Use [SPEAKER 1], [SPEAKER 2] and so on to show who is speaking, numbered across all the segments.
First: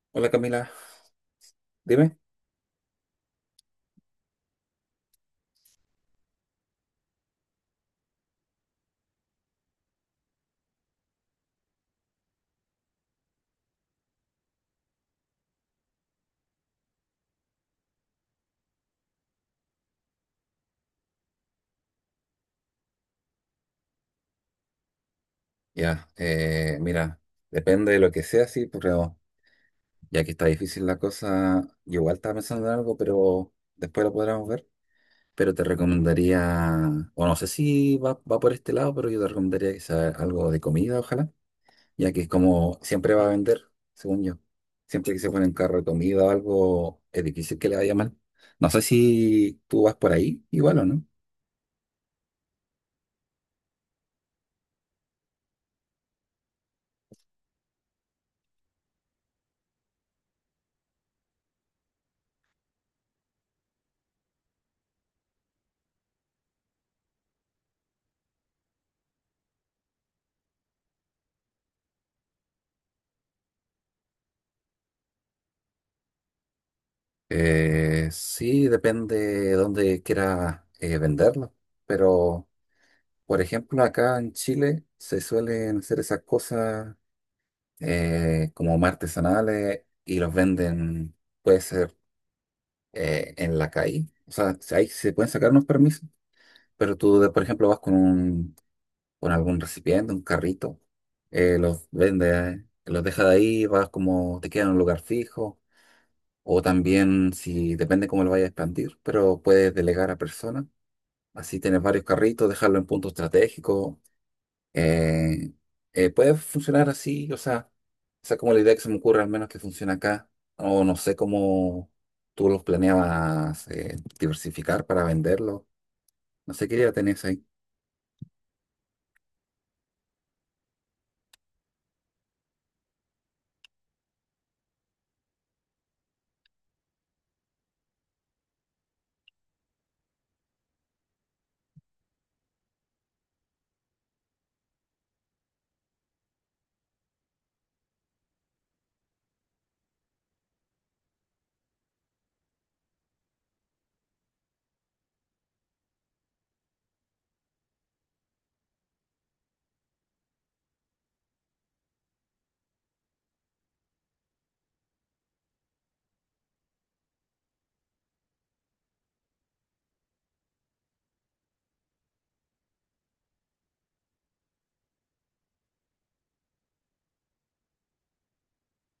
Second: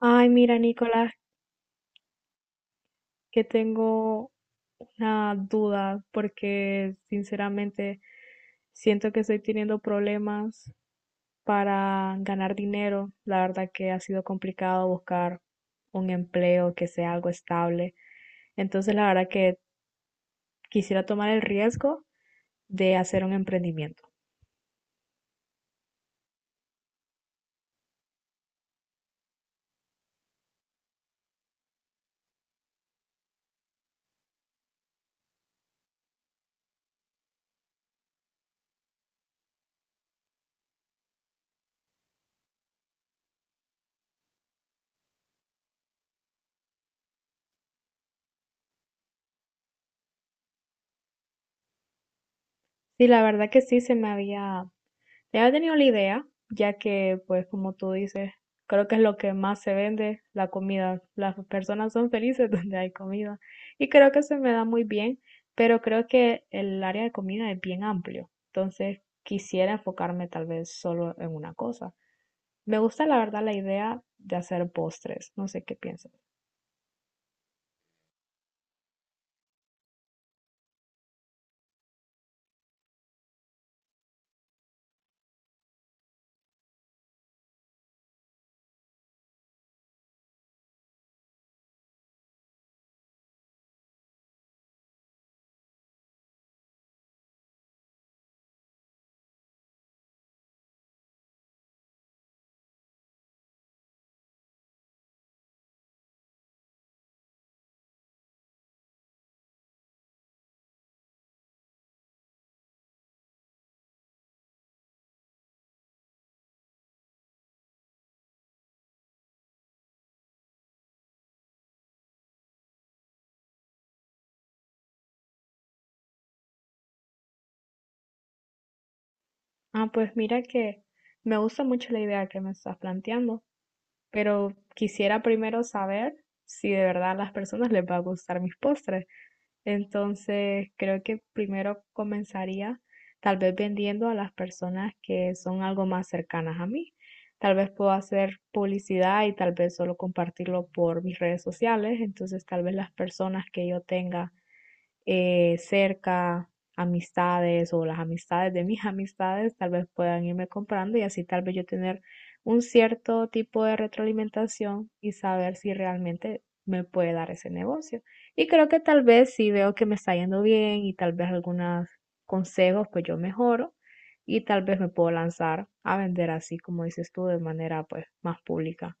[SPEAKER 1] Ay,
[SPEAKER 2] Hola
[SPEAKER 1] mira,
[SPEAKER 2] Camila,
[SPEAKER 1] Nicolás,
[SPEAKER 2] dime.
[SPEAKER 1] que tengo una duda porque sinceramente siento que estoy teniendo problemas para ganar dinero. La verdad que ha sido complicado buscar un empleo que sea algo estable. Entonces, la verdad que quisiera tomar el riesgo de hacer un emprendimiento.
[SPEAKER 2] Ya, mira, depende de lo que sea, sí, pero ya que está difícil la cosa, yo igual estaba pensando en algo, pero después lo podremos ver. Pero te recomendaría, o no sé si va por este lado, pero yo te recomendaría que sea algo de comida, ojalá, ya que es como siempre va a vender, según yo. Siempre que se pone en carro de comida o algo, es difícil que le vaya mal. No sé si tú vas por ahí, igual o no.
[SPEAKER 1] Y la verdad que sí había tenido la idea, ya que, pues, como tú dices, creo que es lo que más se vende, la comida. Las personas son felices donde hay comida. Y creo que se me da muy bien, pero creo que el área de comida es bien amplio. Entonces, quisiera enfocarme tal vez solo en una cosa. Me gusta, la verdad, la idea de hacer postres. No sé qué piensas.
[SPEAKER 2] Sí, depende de dónde quiera venderlo, pero por ejemplo acá en Chile se suelen hacer esas cosas como artesanales y los venden, puede ser en la calle, o sea, si ahí se pueden sacar unos permisos, pero tú, por ejemplo, vas con con algún recipiente, un carrito, los vendes, los dejas de ahí, vas como te queda en un lugar fijo. O también, si depende cómo lo vayas a expandir, pero puedes delegar a personas. Así tienes varios carritos, dejarlo en punto estratégico. eh, Puede funcionar así, o sea, esa es como la idea que se me ocurre, al menos que funciona acá. O no sé cómo tú los planeabas diversificar para venderlo. No sé qué idea tenés ahí.
[SPEAKER 1] Ah, pues mira que me gusta mucho la idea que me estás planteando, pero quisiera primero saber si de verdad a las personas les va a gustar mis postres. Entonces, creo que primero comenzaría tal vez vendiendo a las personas que son algo más cercanas a mí. Tal vez puedo hacer publicidad y tal vez solo compartirlo por mis redes sociales. Entonces, tal vez las personas que yo tenga cerca, amistades o las amistades de mis amistades tal vez puedan irme comprando y así tal vez yo tener un cierto tipo de retroalimentación y saber si realmente me puede dar ese negocio. Y creo que tal vez si veo que me está yendo bien y tal vez algunos consejos, pues yo mejoro y tal vez me puedo lanzar a vender así como dices tú de manera pues más pública.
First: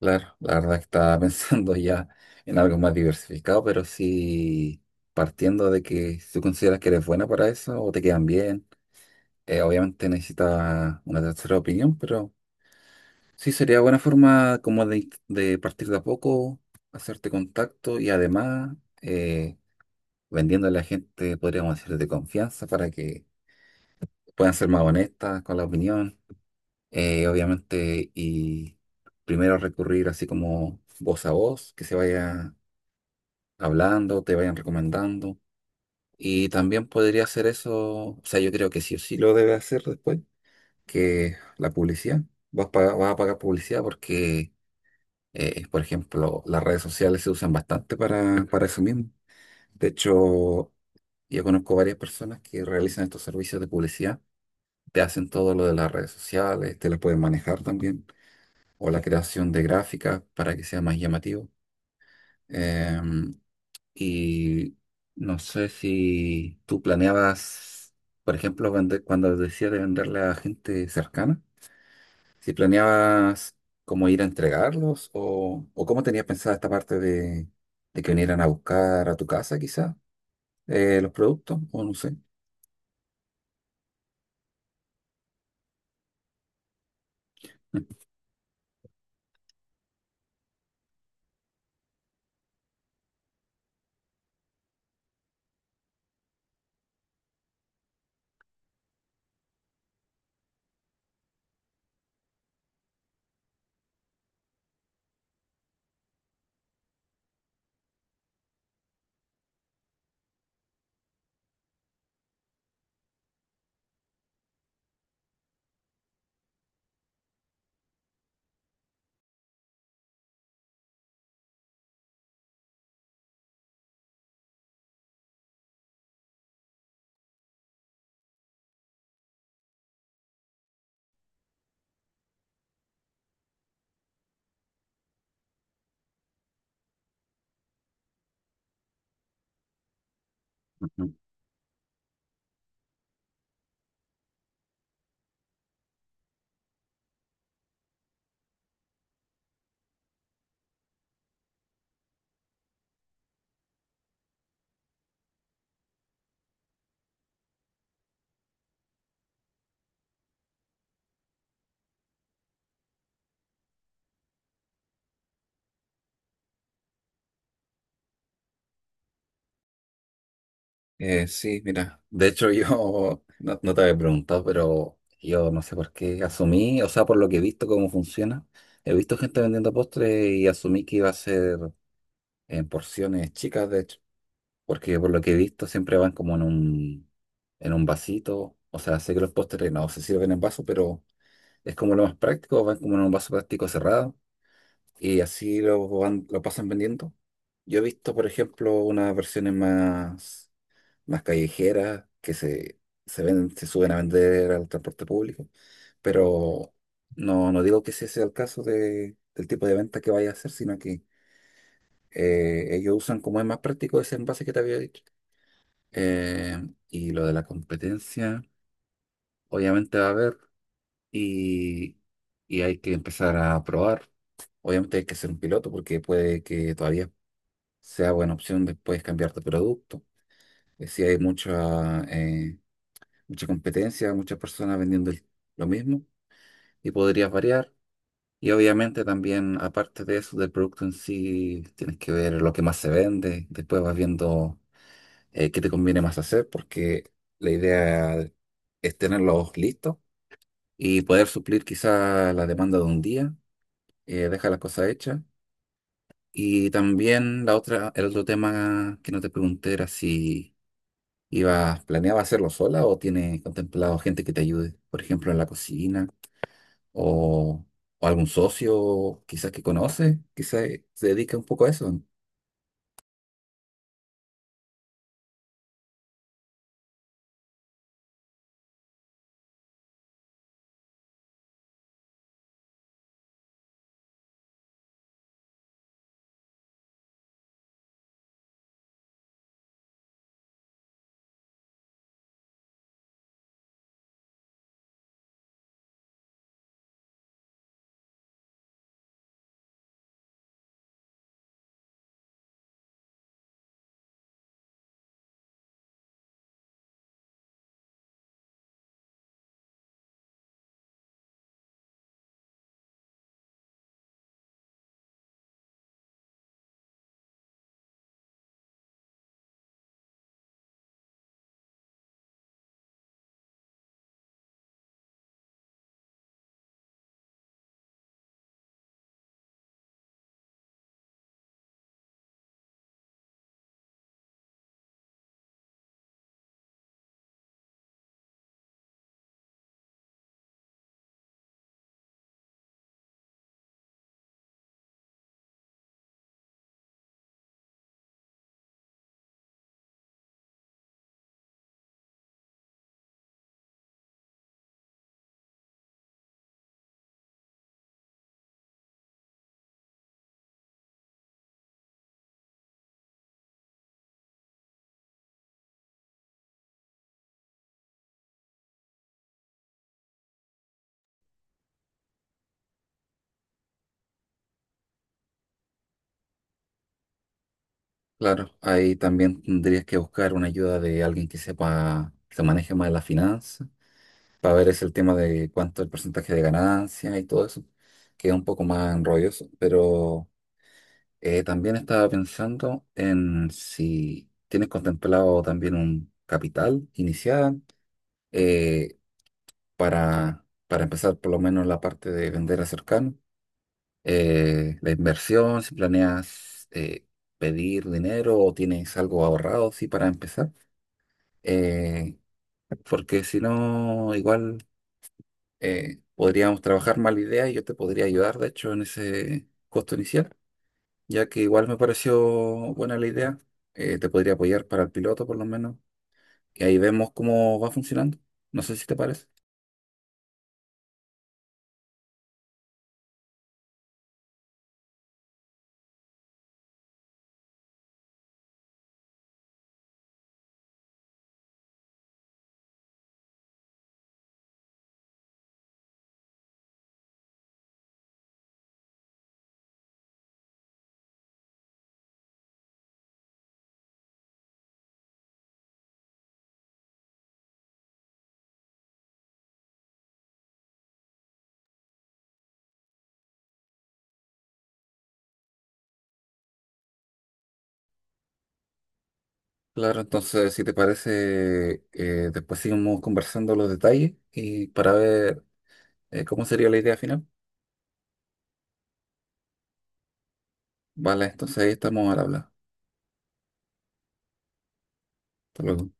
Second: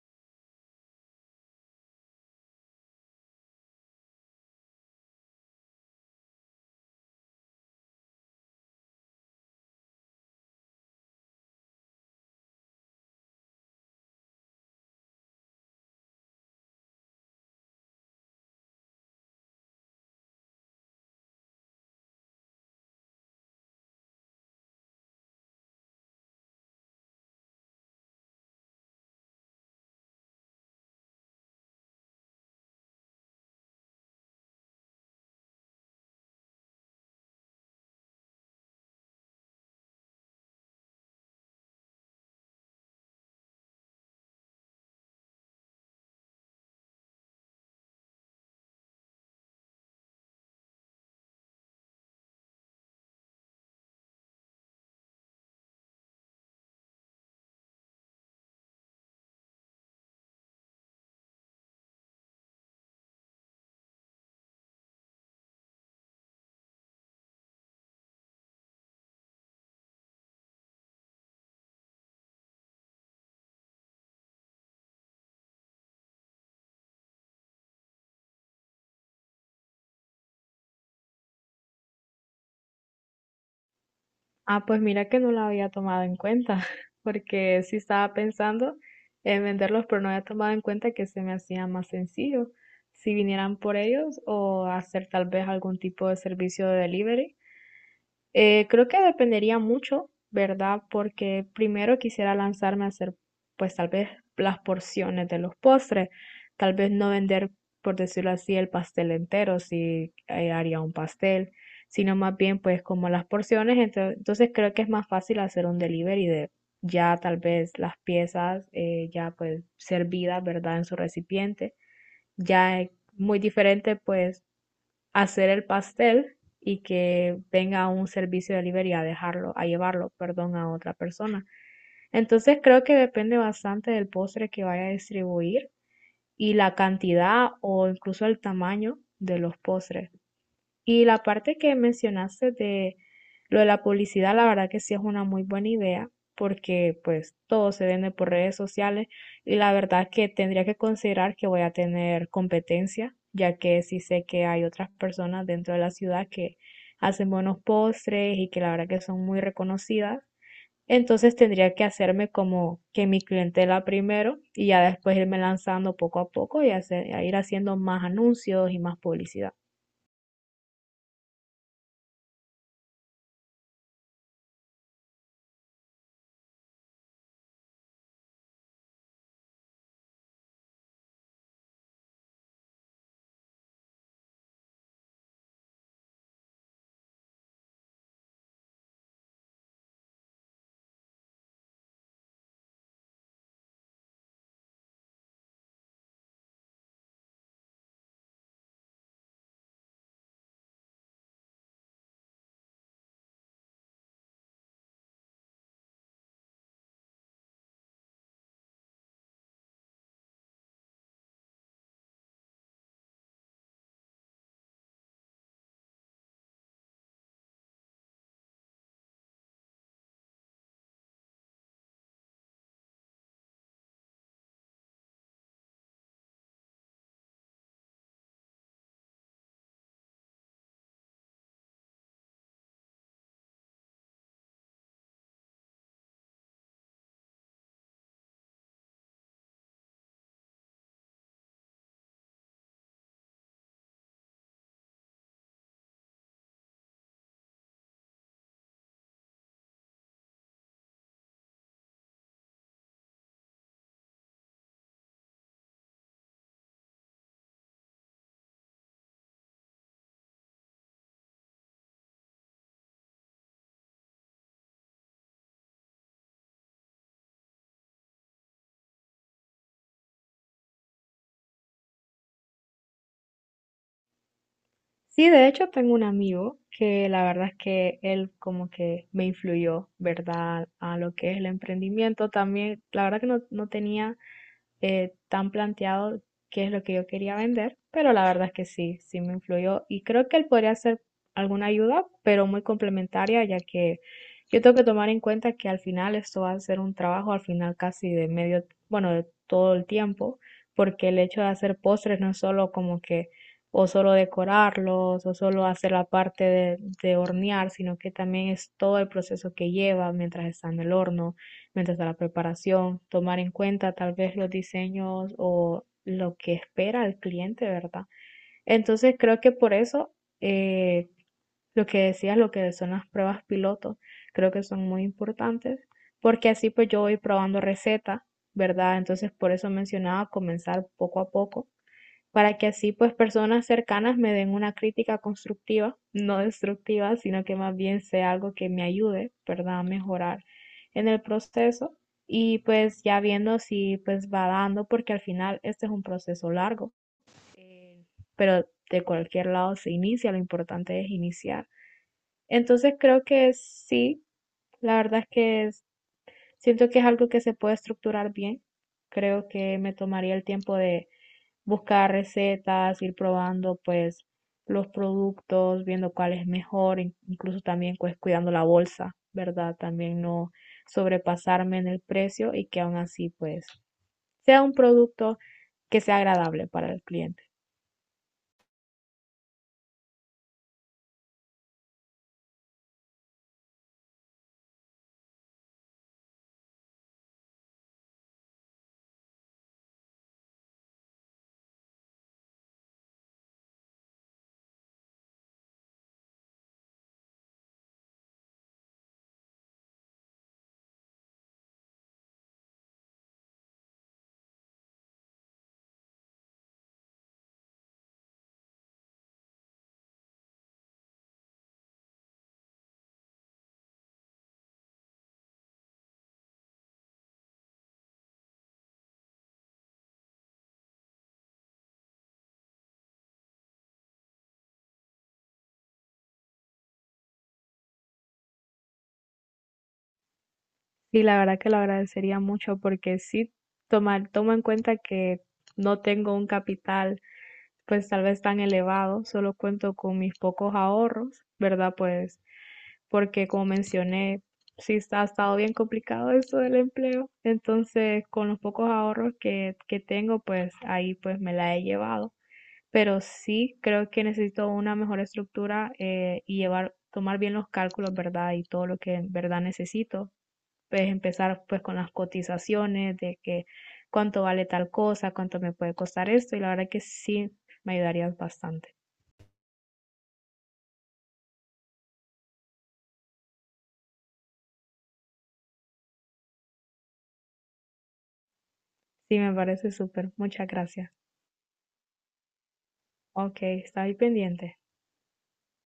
[SPEAKER 2] Claro, la verdad que estaba pensando ya en algo más diversificado, pero sí partiendo de que si tú consideras que eres buena para eso o te quedan bien. Obviamente necesita una tercera opinión, pero sí sería buena forma como de partir de a poco, hacerte contacto y además eh, vendiendo a la gente, podríamos decir, de confianza para que puedan ser más honestas con la opinión. Obviamente, y primero recurrir así como voz a voz, que se vaya hablando, te vayan recomendando. Y también podría hacer eso, o sea, yo creo que sí o sí lo debe hacer después que la publicidad. Vas a pagar publicidad porque, por ejemplo, las redes sociales se usan bastante para eso mismo. De hecho, yo conozco varias personas que realizan estos servicios de publicidad. Te hacen todo lo de las redes sociales, te las pueden manejar también, o la creación de gráficas para que sea más llamativo. Em, y no sé si tú planeabas, por ejemplo, vender, cuando decías de venderle a gente cercana. Si planeabas cómo ir a entregarlos o cómo tenías pensada esta parte de que vinieran a buscar a tu casa, quizá, los productos, o no sé.
[SPEAKER 1] Ah, pues mira que no la había tomado en cuenta, porque sí estaba pensando en venderlos, pero no había tomado en cuenta que se me hacía más sencillo si vinieran por ellos o hacer tal vez algún tipo de servicio de delivery. Creo que dependería mucho, ¿verdad? Porque primero quisiera lanzarme a hacer, pues tal vez las porciones de los postres, tal vez no vender, por decirlo así, el pastel entero, si haría un pastel, sino más bien pues como las porciones, entonces creo que es más fácil hacer un delivery de ya tal vez las piezas ya pues servidas, ¿verdad? En su recipiente. Ya es muy diferente pues hacer el pastel y que venga un servicio de delivery a dejarlo, a llevarlo, perdón, a otra persona. Entonces creo que depende bastante del postre que vaya a distribuir y la cantidad o incluso el tamaño de los postres. Y la parte que mencionaste de lo de la publicidad, la verdad que sí es una muy buena idea, porque pues todo se vende por redes sociales y la verdad que tendría que considerar que voy a tener competencia, ya que sí sé que hay otras personas dentro de la ciudad que hacen buenos postres y que la verdad que son muy reconocidas. Entonces tendría que hacerme como que mi clientela primero y ya después irme lanzando poco a poco y hacer, ir haciendo más anuncios y más publicidad.
[SPEAKER 2] Sí, mira, de hecho yo no te había preguntado, pero yo no sé por qué asumí, o sea, por lo que he visto cómo funciona, he visto gente vendiendo postres y asumí que iba a ser en porciones chicas, de hecho, porque por lo que he visto siempre van como en en un vasito, o sea, sé que los postres no se sirven en vaso, pero es como lo más práctico, van como en un vaso plástico cerrado y así lo, van, lo pasan vendiendo. Yo he visto, por ejemplo, unas versiones más callejeras se ven, se suben a vender al transporte público, pero no digo que ese sea el caso del tipo de venta que vaya a hacer, sino que ellos usan como es más práctico ese envase que te había dicho. Eh, y lo de la competencia, obviamente va a haber y, y hay que empezar a probar. Obviamente hay que ser un piloto porque puede que todavía sea buena opción después cambiar de producto. Si hay mucha competencia, muchas personas vendiendo lo mismo y podrías variar. Y obviamente también, aparte de eso, del producto en sí, tienes que ver lo que más se vende. Después vas viendo qué te conviene más hacer porque la idea es tenerlos listos y poder suplir quizá la demanda de un día. Deja las cosas hechas. Y también la otra, el otro tema que no te pregunté era si ibas, planeabas hacerlo sola o tiene contemplado gente que te ayude, por ejemplo, en la cocina o, o algún socio quizás que conoce, quizás se dedica un poco a eso.
[SPEAKER 1] Sí, de hecho tengo un amigo que la verdad es que él como que me influyó, ¿verdad? A lo que es el emprendimiento. También, la verdad que no tenía tan planteado qué es lo que yo quería vender, pero la verdad es que sí me influyó y creo que él podría ser alguna ayuda, pero muy complementaria, ya que yo tengo que tomar en cuenta que al final esto va a ser un trabajo al final casi de medio, bueno, de todo el tiempo, porque el hecho de hacer postres no es solo como que o solo decorarlos o solo hacer la parte de hornear, sino que también es todo el proceso que lleva mientras está en el horno mientras a la preparación, tomar en cuenta tal vez los diseños o lo que espera el cliente, ¿verdad? Entonces creo que por eso eh, lo que decías, lo que son las pruebas piloto, creo que son muy importantes, porque así pues yo voy probando recetas, ¿verdad? Entonces por eso mencionaba comenzar poco a poco para que así pues personas cercanas me den una crítica constructiva, no destructiva, sino que más bien sea algo que me ayude, ¿verdad?, a mejorar en el proceso y pues ya viendo si pues va dando, porque al final este es un proceso largo, eh, pero de cualquier lado se inicia, lo importante es iniciar. Entonces creo que sí, la verdad es que siento que es algo que se puede estructurar bien. Creo que me tomaría el tiempo de buscar recetas, ir probando pues los productos, viendo cuál es mejor, incluso también pues cuidando la bolsa, ¿verdad? También no sobrepasarme en el precio y que aún así pues sea un producto que sea agradable para el cliente.
[SPEAKER 2] Claro, ahí también tendrías que buscar una ayuda de alguien que sepa, que se maneje más las finanzas, para ver es el tema de cuánto el porcentaje de ganancia y todo eso, que es un poco más enrolloso, pero... También estaba pensando en si tienes contemplado también un capital inicial eh, para empezar por lo menos la parte de vender a cercano, la inversión, si planeas pedir dinero o tienes algo ahorrado, sí, para empezar, eh, porque si no, igual podríamos trabajar más la idea y yo te podría ayudar, de hecho, en ese costo inicial. Ya que igual me pareció buena la idea. Te podría apoyar para el piloto, por lo menos. Y ahí vemos cómo va funcionando. No sé si te parece.
[SPEAKER 1] Y la verdad que lo agradecería mucho porque sí tomo en cuenta que no tengo un capital pues tal vez tan elevado, solo cuento con mis pocos ahorros, ¿verdad? Pues porque como mencioné, sí está, ha estado bien complicado esto del empleo, entonces con los pocos ahorros que tengo, pues ahí pues me la he llevado, pero sí creo que necesito una mejor estructura y tomar bien los cálculos, ¿verdad? Y todo lo que en verdad necesito pues empezar pues con las cotizaciones de que cuánto vale tal cosa, cuánto me puede costar esto y la verdad que sí me ayudarías bastante.
[SPEAKER 2] Claro, entonces, si te parece, después seguimos conversando los detalles y para ver cómo sería la idea final.
[SPEAKER 1] Sí, me parece súper. Muchas gracias.
[SPEAKER 2] Vale, entonces ahí estamos al habla.
[SPEAKER 1] Ok, está ahí pendiente.
[SPEAKER 2] Hasta luego.